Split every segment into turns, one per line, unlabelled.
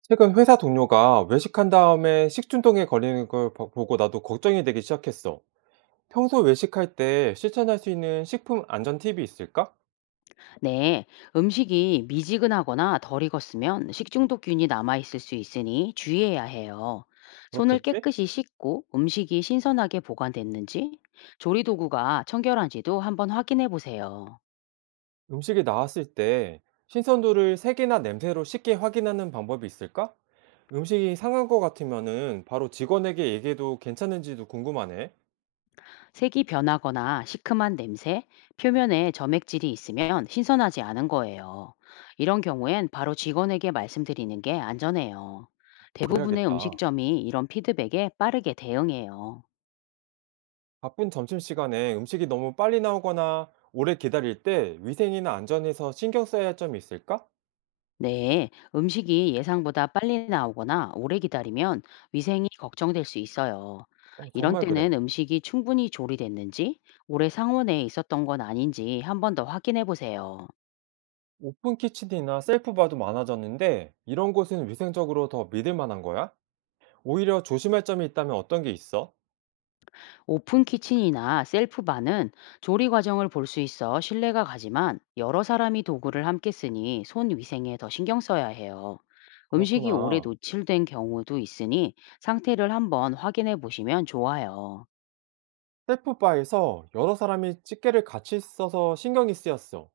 최근 회사 동료가 외식한 다음에 식중독에 걸리는 걸 보고 나도 걱정이 되기 시작했어. 평소 외식할 때 실천할 수 있는 식품 안전 팁이 있을까?
네, 음식이 미지근하거나 덜 익었으면 식중독균이 남아있을 수 있으니 주의해야 해요. 손을
그렇겠지?
깨끗이 씻고 음식이 신선하게 보관됐는지, 조리도구가 청결한지도 한번 확인해 보세요.
음식이 나왔을 때 신선도를 색이나 냄새로 쉽게 확인하는 방법이 있을까? 음식이 상한 것 같으면은 바로 직원에게 얘기해도 괜찮은지도 궁금하네.
색이 변하거나 시큼한 냄새, 표면에 점액질이 있으면 신선하지 않은 거예요. 이런 경우엔 바로 직원에게 말씀드리는 게 안전해요. 대부분의
그래야겠다.
음식점이 이런 피드백에 빠르게 대응해요.
바쁜 점심시간에 음식이 너무 빨리 나오거나 오래 기다릴 때 위생이나 안전에서 신경 써야 할 점이 있을까?
네, 음식이 예상보다 빨리 나오거나 오래 기다리면 위생이 걱정될 수 있어요.
어,
이런
정말
때는
그래.
음식이 충분히 조리됐는지, 오래 상온에 있었던 건 아닌지 한번 더 확인해 보세요.
오픈 키친이나 셀프 바도 많아졌는데 이런 곳은 위생적으로 더 믿을 만한 거야? 오히려 조심할 점이 있다면 어떤 게 있어?
오픈 키친이나 셀프바는 조리 과정을 볼 수 있어 신뢰가 가지만 여러 사람이 도구를 함께 쓰니 손 위생에 더 신경 써야 해요. 음식이 오래
그렇구나.
노출된 경우도 있으니 상태를 한번 확인해 보시면 좋아요.
셀프 바에서 여러 사람이 집게를 같이 써서 신경이 쓰였어.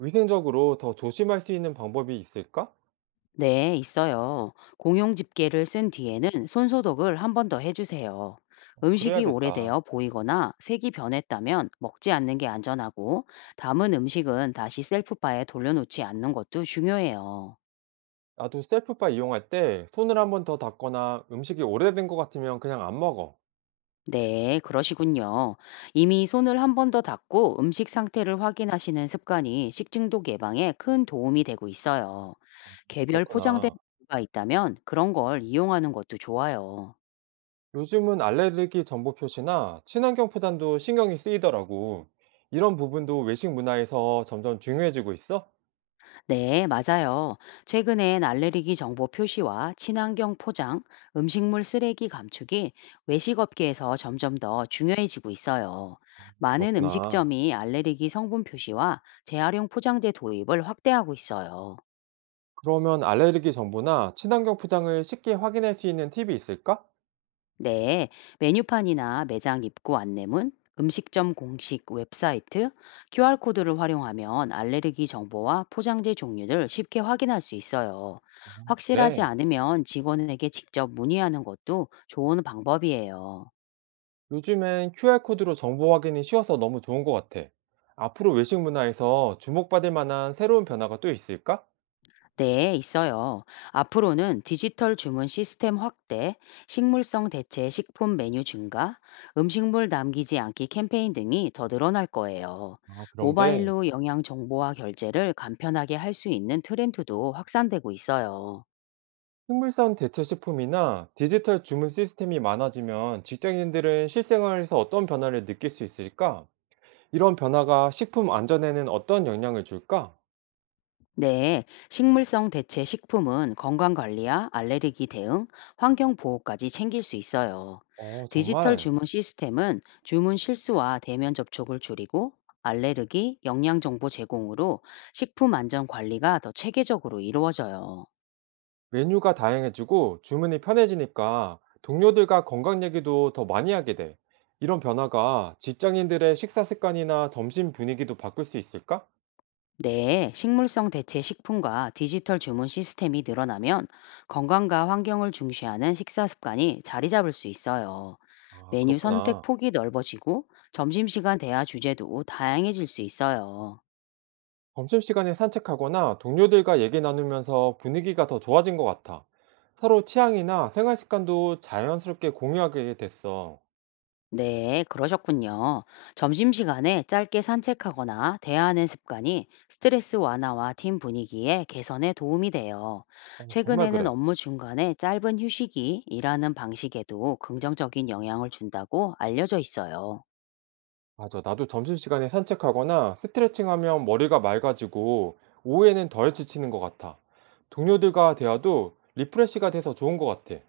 위생적으로 더 조심할 수 있는 방법이 있을까?
네, 있어요. 공용 집게를 쓴 뒤에는 손소독을 한 번 더 해주세요. 음식이
그래야겠다.
오래되어 보이거나 색이 변했다면 먹지 않는 게 안전하고 남은 음식은 다시 셀프바에 돌려놓지 않는 것도 중요해요.
나도 셀프 바 이용할 때 손을 한번 더 닦거나 음식이 오래된 것 같으면 그냥 안 먹어.
네, 그러시군요. 이미 손을 한 번 더 닦고 음식 상태를 확인하시는 습관이 식중독 예방에 큰 도움이 되고 있어요. 개별 포장된
그렇구나.
가 있다면 그런 걸 이용하는 것도 좋아요.
요즘은 알레르기 정보 표시나 친환경 포장도 신경이 쓰이더라고. 이런 부분도 외식 문화에서 점점 중요해지고 있어?
네, 맞아요. 최근엔 알레르기 정보 표시와 친환경 포장, 음식물 쓰레기 감축이 외식업계에서 점점 더 중요해지고 있어요. 많은
그렇구나.
음식점이 알레르기 성분 표시와 재활용 포장재 도입을 확대하고 있어요.
그러면 알레르기 정보나 친환경 포장을 쉽게 확인할 수 있는 팁이 있을까?
네, 메뉴판이나 매장 입구 안내문, 음식점 공식 웹사이트, QR코드를 활용하면 알레르기 정보와 포장재 종류를 쉽게 확인할 수 있어요. 확실하지
그래.
않으면 직원에게 직접 문의하는 것도 좋은 방법이에요.
요즘엔 QR코드로 정보 확인이 쉬워서 너무 좋은 것 같아. 앞으로 외식 문화에서 주목받을 만한 새로운 변화가 또 있을까?
네, 있어요. 앞으로는 디지털 주문 시스템 확대, 식물성 대체 식품 메뉴 증가, 음식물 남기지 않기 캠페인 등이 더 늘어날 거예요.
아, 그런 게
모바일로 영양 정보와 결제를 간편하게 할 수 있는 트렌드도 확산되고 있어요.
식물성 대체 식품이나 디지털 주문 시스템이 많아지면 직장인들은 실생활에서 어떤 변화를 느낄 수 있을까? 이런 변화가 식품 안전에는 어떤 영향을 줄까?
네, 식물성 대체 식품은 건강관리와 알레르기 대응, 환경보호까지 챙길 수 있어요.
어,
디지털
정말
주문 시스템은 주문 실수와 대면 접촉을 줄이고 알레르기, 영양정보 제공으로 식품 안전 관리가 더 체계적으로 이루어져요.
메뉴가 다양해지고 주문이 편해지니까 동료들과 건강 얘기도 더 많이 하게 돼. 이런 변화가 직장인들의 식사 습관이나 점심 분위기도 바꿀 수 있을까?
네, 식물성 대체 식품과 디지털 주문 시스템이 늘어나면 건강과 환경을 중시하는 식사 습관이 자리 잡을 수 있어요.
아,
메뉴 선택
그렇구나.
폭이 넓어지고 점심시간 대화 주제도 다양해질 수 있어요.
점심시간에 산책하거나 동료들과 얘기 나누면서 분위기가 더 좋아진 것 같아. 서로 취향이나 생활 습관도 자연스럽게 공유하게 됐어.
네, 그러셨군요. 점심시간에 짧게 산책하거나 대화하는 습관이 스트레스 완화와 팀 분위기의 개선에 도움이 돼요.
어, 정말
최근에는
그래.
업무 중간에 짧은 휴식이 일하는 방식에도 긍정적인 영향을 준다고 알려져 있어요.
맞아. 나도 점심시간에 산책하거나 스트레칭하면 머리가 맑아지고 오후에는 덜 지치는 것 같아. 동료들과 대화도 리프레시가 돼서 좋은 것 같아.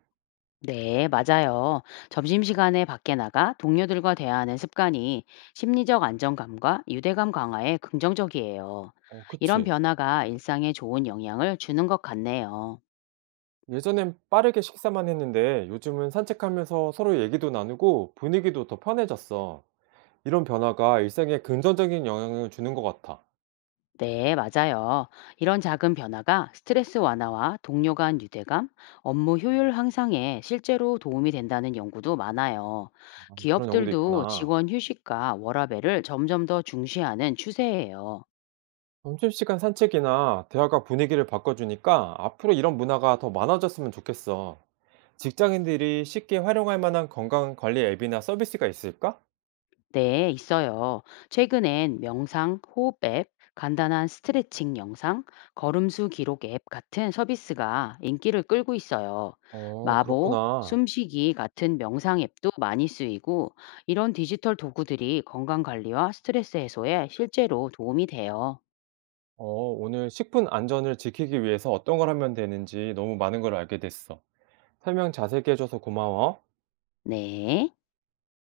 네, 맞아요. 점심시간에 밖에 나가 동료들과 대화하는 습관이 심리적 안정감과 유대감 강화에 긍정적이에요.
어,
이런
그치.
변화가 일상에 좋은 영향을 주는 것 같네요.
예전엔 빠르게 식사만 했는데 요즘은 산책하면서 서로 얘기도 나누고 분위기도 더 편해졌어. 이런 변화가 일상에 긍정적인 영향을 주는 것 같아.
네, 맞아요. 이런 작은 변화가 스트레스 완화와 동료 간 유대감, 업무 효율 향상에 실제로 도움이 된다는 연구도 많아요.
아, 그런 연구도
기업들도
있구나.
직원 휴식과 워라밸을 점점 더 중시하는 추세예요.
점심시간 산책이나 대화가 분위기를 바꿔주니까 앞으로 이런 문화가 더 많아졌으면 좋겠어. 직장인들이 쉽게 활용할 만한 건강관리 앱이나 서비스가 있을까?
네, 있어요. 최근엔 명상, 호흡 앱, 간단한 스트레칭 영상, 걸음수 기록 앱 같은 서비스가 인기를 끌고 있어요.
어,
마보,
그렇구나.
숨쉬기 같은 명상 앱도 많이 쓰이고, 이런 디지털 도구들이 건강 관리와 스트레스 해소에 실제로 도움이 돼요.
어, 오늘 식품 안전을 지키기 위해서 어떤 걸 하면 되는지 너무 많은 걸 알게 됐어. 설명 자세히 해줘서 고마워.
네.